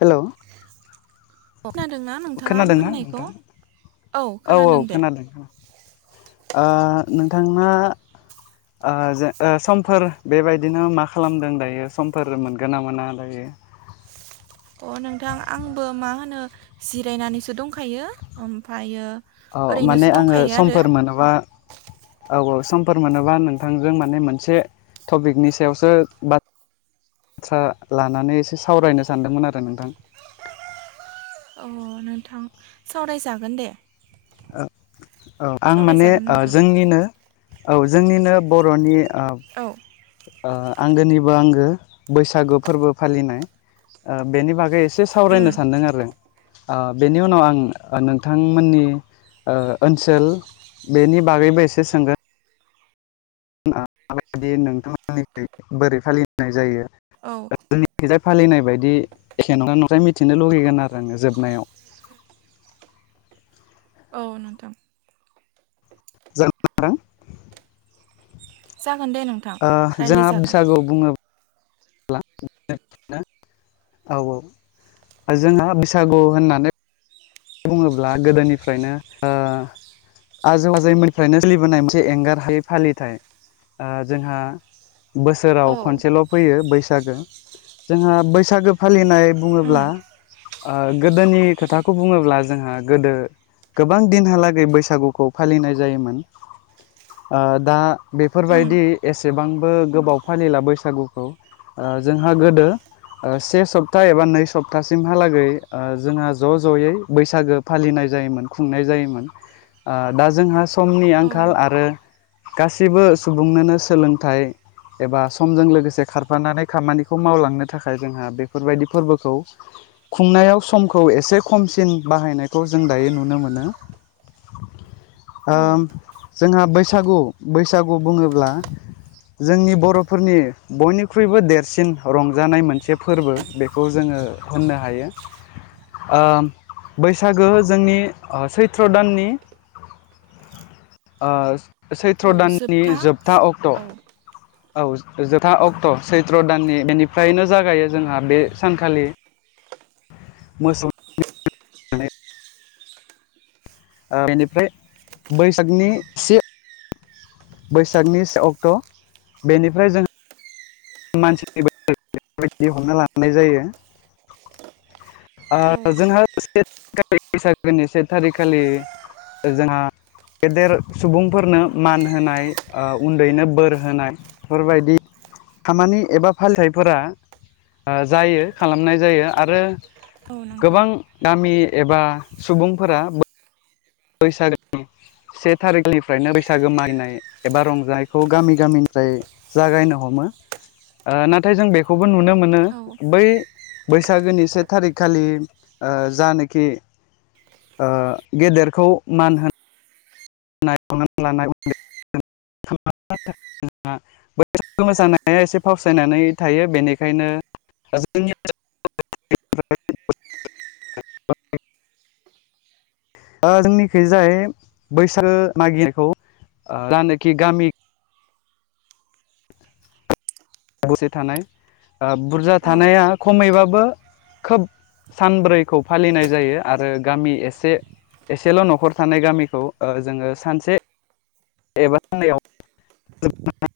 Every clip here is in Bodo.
हेलौ। खोनादों ना नोंथाङा आं खोनादोंना होननायखौ। नोंथां औ औ खोनादों खोनादों आ नोंथांना आ ज समफोर बेबायदिनो मा खालामदों दायो समफोर मोनगोन ना मोना दायो? [unintelligible] अ नोंथां आंबो मा होनो जिरायनानैसो दंखायो ओमफ्रायो औ ओरैनोसो माने आङो दंखायो आरो समफोर मोनोबा औ औ। समफोर मोनोबा नोंथांजों माने मोनसे टपिकनि सायावसो बा थ्रा लानानै एसे सावरायनो सानदोंमोन आरो नोंथां। अ नोंथां सावरायजागोन दे। औ औ आं माने सावरायजागोन ओ नोंथां जोंनिनो औ जोंनिनो बर'नि औ। ओ आंगोनिबो आंगो बैसागु फोरबो फालिनाय ओ बेनि बागै एसे एसे उम सावरायनो सानदों आरो आ बेनि उनाव आं नोंथांमोननि ओ ओनसोल बेनि बागैबो एसे सोंगोन। मा बादि नोंथांमोननिथिं बोरै फालिनाय जायो। औ। जोंनिखिजाय फालिनाय बायदि जेनबा नोथ' मिथिनो लुगैगोन आरो आङो जोबनायाव। [unintelligible] औ नोंथां। जोबनायाव जागोन दे नोंथां ओ जोंहा रायलायजागोन बैसागु बुङो ब्ला [unintelligible] औ औ आरो जोंहा बैसागु होननानै बुङोब्ला गोदोनिफ्रायनो ओ आजौ आजौमोननिफ्रायनो सोलिबोनाय मोनसे एंगार हायै फालिथाय ओ जोंहा औ बोसोराव खनसेल' फैयो बै सागो जोंहा बैसागो फालिनाय उम बुङोब्ला ओ गोदोनि खोथाखौ बुङोब्ला जोंहा गोदो गोबां दिनहालागै बैसागुखौ फालिनाय जायोमोन। ओ दा उम बेफोरबायदि एसेबांबो गोबाव फालिला बैसागुखौ। ओ जोंहा गोदो से सप्ता एबा नै सप्तासिमहालागै ओ जोंहा ज' ज'यै बैसागो फालिनाय जायोमोन खुंनाय जायोमोन। आ दा जोंहा समनि आंखाल औ आरो। गासिबो सुबुंनोनो सोलोंथाइ एबा समजों लोगोसे खारफानानै खामानिखौ मावलांनो थाखाय जोंहा बेफोरबायदि फोरबोखौ खुंनायाव समखौ एसे खमसिन बाहायनायखौ जों दायो नुनो मोनो। औ उम जोंहा बैसागु बैसागु बुङोब्ला जोंनि बर'फोरनि बयनिख्रुइबो देरसिन रंजानाय मोनसे फोरबो बेखौ जोङो ओ होननो हायो। आ बैसागो जोंनि अ सैत्र' दाननि ओ सैत्र' दाननि जोबथा अक्ट' औ औ जोबथा अक्ट' सैत्र' दाननि बेनिफ्रायनो जागायो जोंहा बे सानखालि मोसौ ओ बेनिफ्राय बैसागनि से बैसागनि से अक्ट' बेनिफ्राय जों मानसिनि [unintelligible] हरना लानाय जायो औ ओ जोंहा [unintelligible] बैसागोनि से थारिख खालि जोंहा गेदेर सुबुंफोरनो मान होनाय ओ उन्दैनो बोर होनाय बेफोरबायदि खामानि एबा फालिथाइफोरा जायो खालामनाय जायो आरो औ नोंथां गोबां गामि एबा सुबुंफोरा बैसागो से थारिखनिफ्रायनो बैसागो मागिनाय एबा रंजानायखौ गामि गामिनिफ्राय जागायनो हमो ओ नाथाय जों बेखौबो नुनो मोनो औ बै बैसागोनि से थारिखखालि ओ जानाखि ओ गेदेरखौ मान होनो [unintelligible] लानाय [unintelligible] मोसानाया एसे फावसायनानै थायो बेनिखायनो जोंनि [unintelligible] [inaudible] ओ जोंनिखि जाय बैसागो मागिखौ [unintelligible] खि गामि दसे थानाय ओ बुरजा औ थानाया खमैबा बो खोब सानब्रैखौ फालिनाय जायो आरो गामि एसे एसेल' न'खर थानाय गामिखौ जोङो सानसे एबा साननैआव [unintelligible]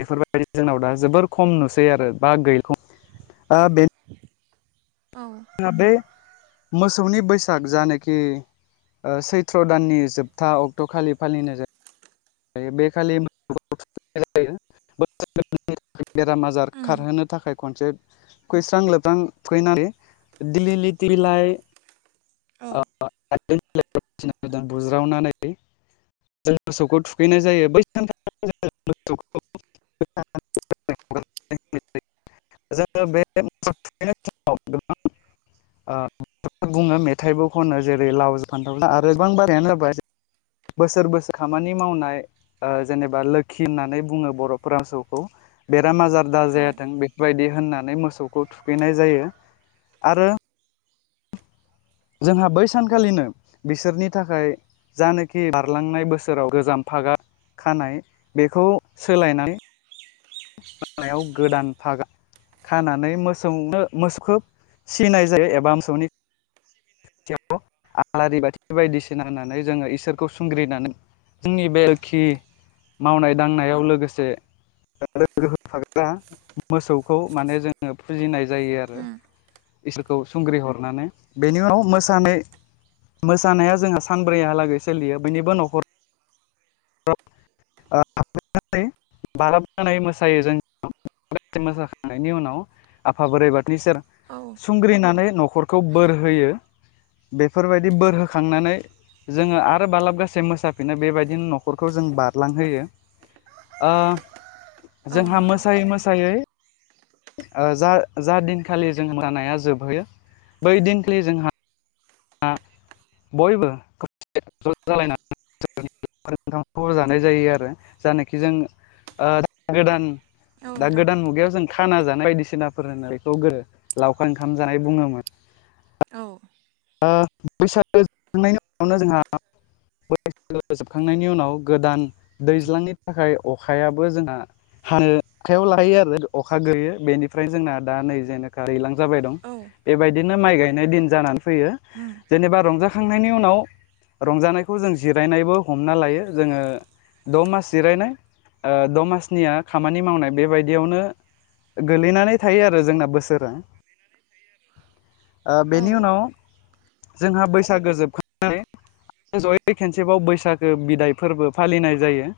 बेफोरबायदि जोंनाव दा जोबोर खम नुसै आरो बा गैखम ओ बेनो औ जोंहा बे मोसौनि बैसाग जानोखि ओ सैथ्र' दाननि जोबथा अक्ट' खालि फालिनाय जायो बे खालि [unintelligible] बेराम आजार उम खारहोनो थाखाय खनसे खुस्रां लोबस्रां फैनानै दिलिलिति लाय औ अ [unintelligible] बुज्रावनानै जों मोसौखौ थुखैनाय जायो बै [unintelligible] जोङो बे [unintelligible] ओ बुङो मेथाइबो खनो जेरै लाव फान्थाव आरो गोबां बारायानो जाबाय बोसोर बोसोर खामानि मावनाय ओ जेनेबा लो होननानै बुङो बर' फसौखौ बे आजार दा औ जायाथों बेफोरबायदि होनना मोसौखौ थुखैनाय जायो आरो जोंहा बै सानखालिनो बिसोरनि थाखाय जानोखि बारलांनाय बोसोराव गोजाम फागा खानाय बेखौ सोलायनाय [unintelligible] गोदान फागा खानानै मोसौनो मोसौखौ सिनाय जायो एबा मोसौनि खा आलारि बाथि बायदिसिना होनानै जोङो इसोरखौ सुंग्रिनानै जोंनि बेलखि मावनाय दांनायाव लोगोसे होफाग्रा मोसौखौ माने जोङो फुजिनाय जायो आरो उम इसोरखौ सुंग्रि हरनानै बेनि उनाव मोसानाय मोसानाया जोंहा सानब्रैहालागै सोलियो बयनिबो न'खर [unintelligible] बाराबनानै मोसायो जों मोसाखांनायनि उनाव आफा बोरै बाथनि सेर औ सुंग्रिनानै न' खरखौ बोर होयो बेफोरबायदि बोर होखांनानै जोङो आरो बालाब गासे मोसाफिनो बेबायदिनो न' न'खरखौ जों बारलांहोयो ओ औ जोंहा नोंथां मोसायै मोसायै ओ जा जा दिनखालि जों मो [unintelligible] नाया जोबहोयो बै दिनखालि जोंहा हा बयबो [unintelligible] ज जालायनानै [unintelligible] जानाय जायो आरो जानखि जों ओ गोदान औ दा नोंथां गोदान मुगायाव जों खाना जानाय बायदिसिनाफोर होननाय बेखौ गो लावखार ओंखाम जानाय बुङोमोन औ ओ बैसागो जोबखांनायनि उनावनो जोंहा [unintelligible] जोबखांनायनि उनाव गोदान दैज्लांनि थाखाय अखायाबो जोंहा हानो आखायाव लाहैयो आरो अखा गोयो बेनिफ्राय जोंना दा नै जेनेखा दैलां जाबाय दं औ एबायदिनो माइ गायनाय दिन जानानै फैयो उम जेनेबा रंजा खुंनायनि उनाव रंजानायखौ जों जिरायनायबो हमना लायो जोङो द' मास जिरायनाय ओ द' मासनिया खामानि मावनाय बेबायदियावनो गोलैनानै थायो आरो जोंना बोसोरा ओ औ बेनि उनाव जोंहा बैसागो जोबखां [unintelligible] जयै खनसेबाव बैसागो बिदाय फोरबो फालिनाय जायो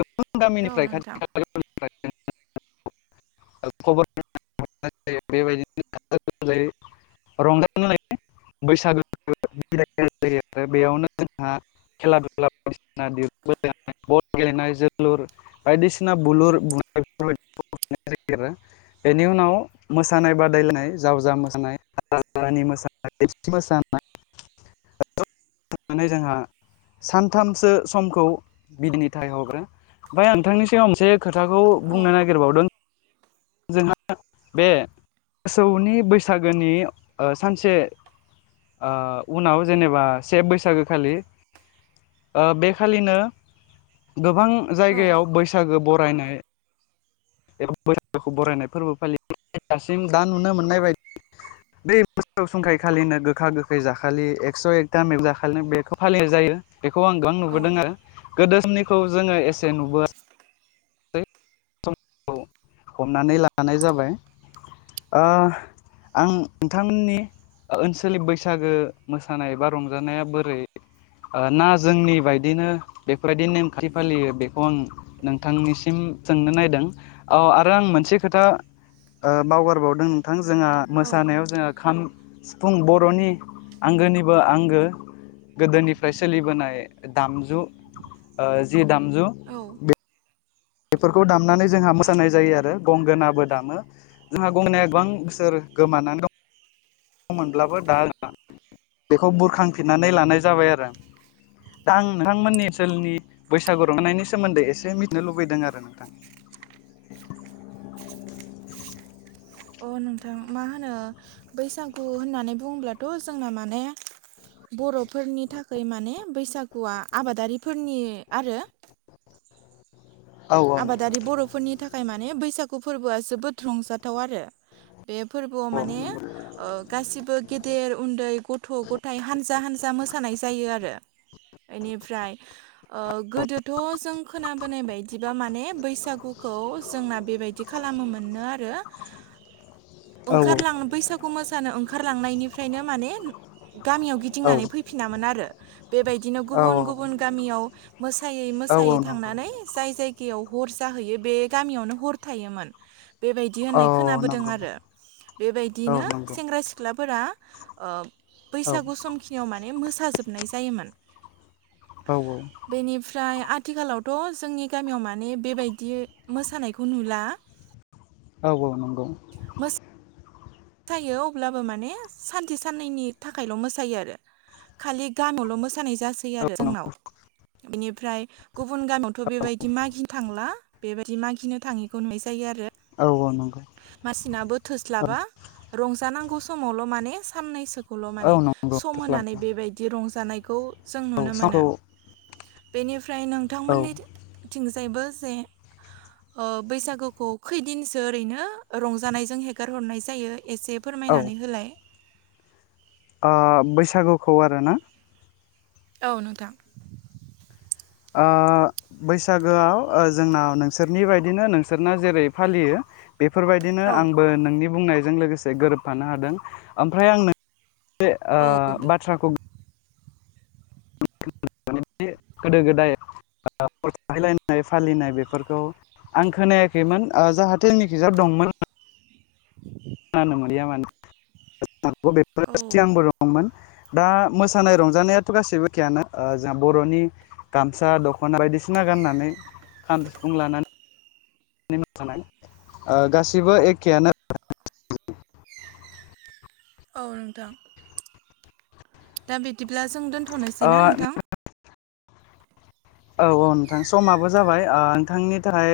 गोबां औ गामिनिफ्राय खाथि नोंथां खालाफोरनिफ्राय [unintelligible] खबर [unintelligible] बेबायदिनो [unintelligible] बैसागो [unintelligible] बेयावनो जोंहा खेला दुला बायदिसिना [unintelligible] गेलेनाय जोलुर बायदिसिना बुलुर [unintelligible] उनाव मोसानाय बादायलायनाय जावजा मोसानाय [unintelligible] [unintelligible] जोंहा सानथामसो समखौ [unintelligible] फिथाइ हरग्रो ओमफ्राय नोंथांनि सिगायाव मोनसे खोथाखौ औ बुंनो नागिरबावदों जोंहा बे मोसौनि बैसागोनि ओ सानसे उनाव जेनेबा से बैसागो खालि ओ बेखालिनो गोबां औ जायगायाव बैसागो बरायनो एबा बैसागुखौ बरायनाय फोरबो फालियो दासिम दा नुनो मोननाय बायदि बे मोसौ सुंखाय खालिनो गोखा गोखै जाखालि एकस' एकथाम जाखालिनो बेखौ फालिनाय जायो बेखौ आं गोबां औ नुबोदों आरो गोदो समनिखौ जोङो एसे नुबोआ हमनानै लानाय जाबाय ओ आं नोंथांमोननि ओनसोलनि बैसागो मोसानाय बा रंजानाया बोरै ना जोंनि बायदिनो बेफोरबायदि नेमखान्थि फालियो बेखौ आं नों थांनिसिम जोंनो नायदों औ आरो आं मोनसे खोथा बावगारबावदों नोंथां जोंहा औ मोसानायाव जोंहा खाम सिफुं बर'नि आंगोनिबो आंगो गोदोनिफ्राय सोलिबोनाय दामजु जि दामजु औ बे बेफोरखौ दामनानै जोंहा मोसानाय जायो आरो गंगोनाबो दामो जोंहा गंनायाया गोबां बोसोर गोमानानै दं न मोनब्लाबो दा बेखौ बुरखांफिननानै लानाय जाबाय आरो दा आं नोंथांमोननि ओनसोलनि बैसागु रंजानायनायनि सोमोन्दै एसे मिथिनो लुबैदों आरो नोंथां [inaudible] अ नोंथां मा होनो बैसागु होननानै बुङ्लाथ' जोंना माने बर'फोरनि थाखाय माने बैसागुआ आबादारिफोरनि आरो औ नोंथां आबादारि बर'फोरनि थाखाय माने बैसागु फोरबोआ जोबोद रंजाथाव आरो बे फोरबोआव माने ओ गासिबो गेदेर उन्दै गथ' गथाय हानजा हानजा मोसानाय जायो आरो बेनिफ्राय गोदोथ' जों खोनाबोनाय बायदि बिदिबा माने बैसागुखौ जोंना बेबायदि खालामो मोनो आरो औ ओंखारलाङो बैसागु मोसानो ओंखारलांनायनिफ्रायनो माने गामियाव गिदिंनानै फैफिनामोन आरो बेबायदिनो औ गुबुन गुबुन गामियाव मोसायै औ मोसायै औ नंगौ थांनानै जे जायगायाव हर जाहैयो बे गामियावनो हर थायोमोन बेबायदि औ होननाय औ खोनाबोदों नंगौ आरो औ बेबायदिनो नंगौ सेंग्रा सिख्ला फोरा औ बैसागु सम खिनियाव माने मोसा जोबनाय जायोमोन। औ औ। ओमफ्राय आथिखालावथ' जोंनि गामियाव माने बेबायदि मोसानायखौ नुला नंगौ औ नंगौ [inaudible] मोसायो अब्लाबो माने सानसे साननैनि थाखायल' मोसायो आरो खालि गामियावल' मोस मोसानाय जासै औ आरो औ जोंनाव बेनिफ्राय गुबुन गामियावथ' बेबायदि म थांला बेबायदि मागिनो थाङिखौ नस जायो आरो नंगौ मासिनाबो थोस्लाबा औ रंजानांगौ समावल' माने साननैसोखौल' औ माने नंगौ सम होनानै थोस्लाबा बेबायदि रंजानायखौ जों औ नुनो समखौ मोनो बेनिफ्राय औ नोंथांमोननि [inaudible] बैसागुखौ खैदिनसो ओरैनो रंजानायजों हेगार हरनायसै जायो एसे ओ फोरमायनानै होलाय? बैसागुखौ आरोना औ नोंथां। बैसागोआव जोंनाव नोंसोरनि बायदिनो नोंसोरना जेरै फालियो बेफोरबायदिनो औ आंबो नोंनि बुंनायजों लोगोसे गोरोबफानो हादों ओमफ्राय आं नों बे औ बाथ्राखौ गोदो गोदाय फायलायनाय फालिनाय बेफोरखौ आं खोनायाखैमोन जाहाथे जोंनिखिजा दंमोन। [inaudible] खोनानो मोनैया मानो बेफोर औ सिगांबो दंमोन दा मोसानाय रंजानायाथ' गासैबो एखैयानो जोंहा बर'नि गामसा दख'ना बायदिसिना सिना गाननानै खाम सिफुं लानानै गासिबो एखेआनो औ नोंथां। दा बिदिब्ला जों ओ दोन्थ'नोसैना नोंथां? औ औ नोंथां समाबो जाबाय नोंथांनि थाखाय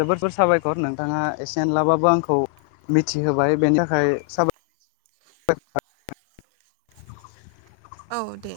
जोबोर जोबोर साबायखर नोंथाङा एसे एनलाबाबो आंखौ मिथिहोबाय बेनि थाखाय साबाय औ दे।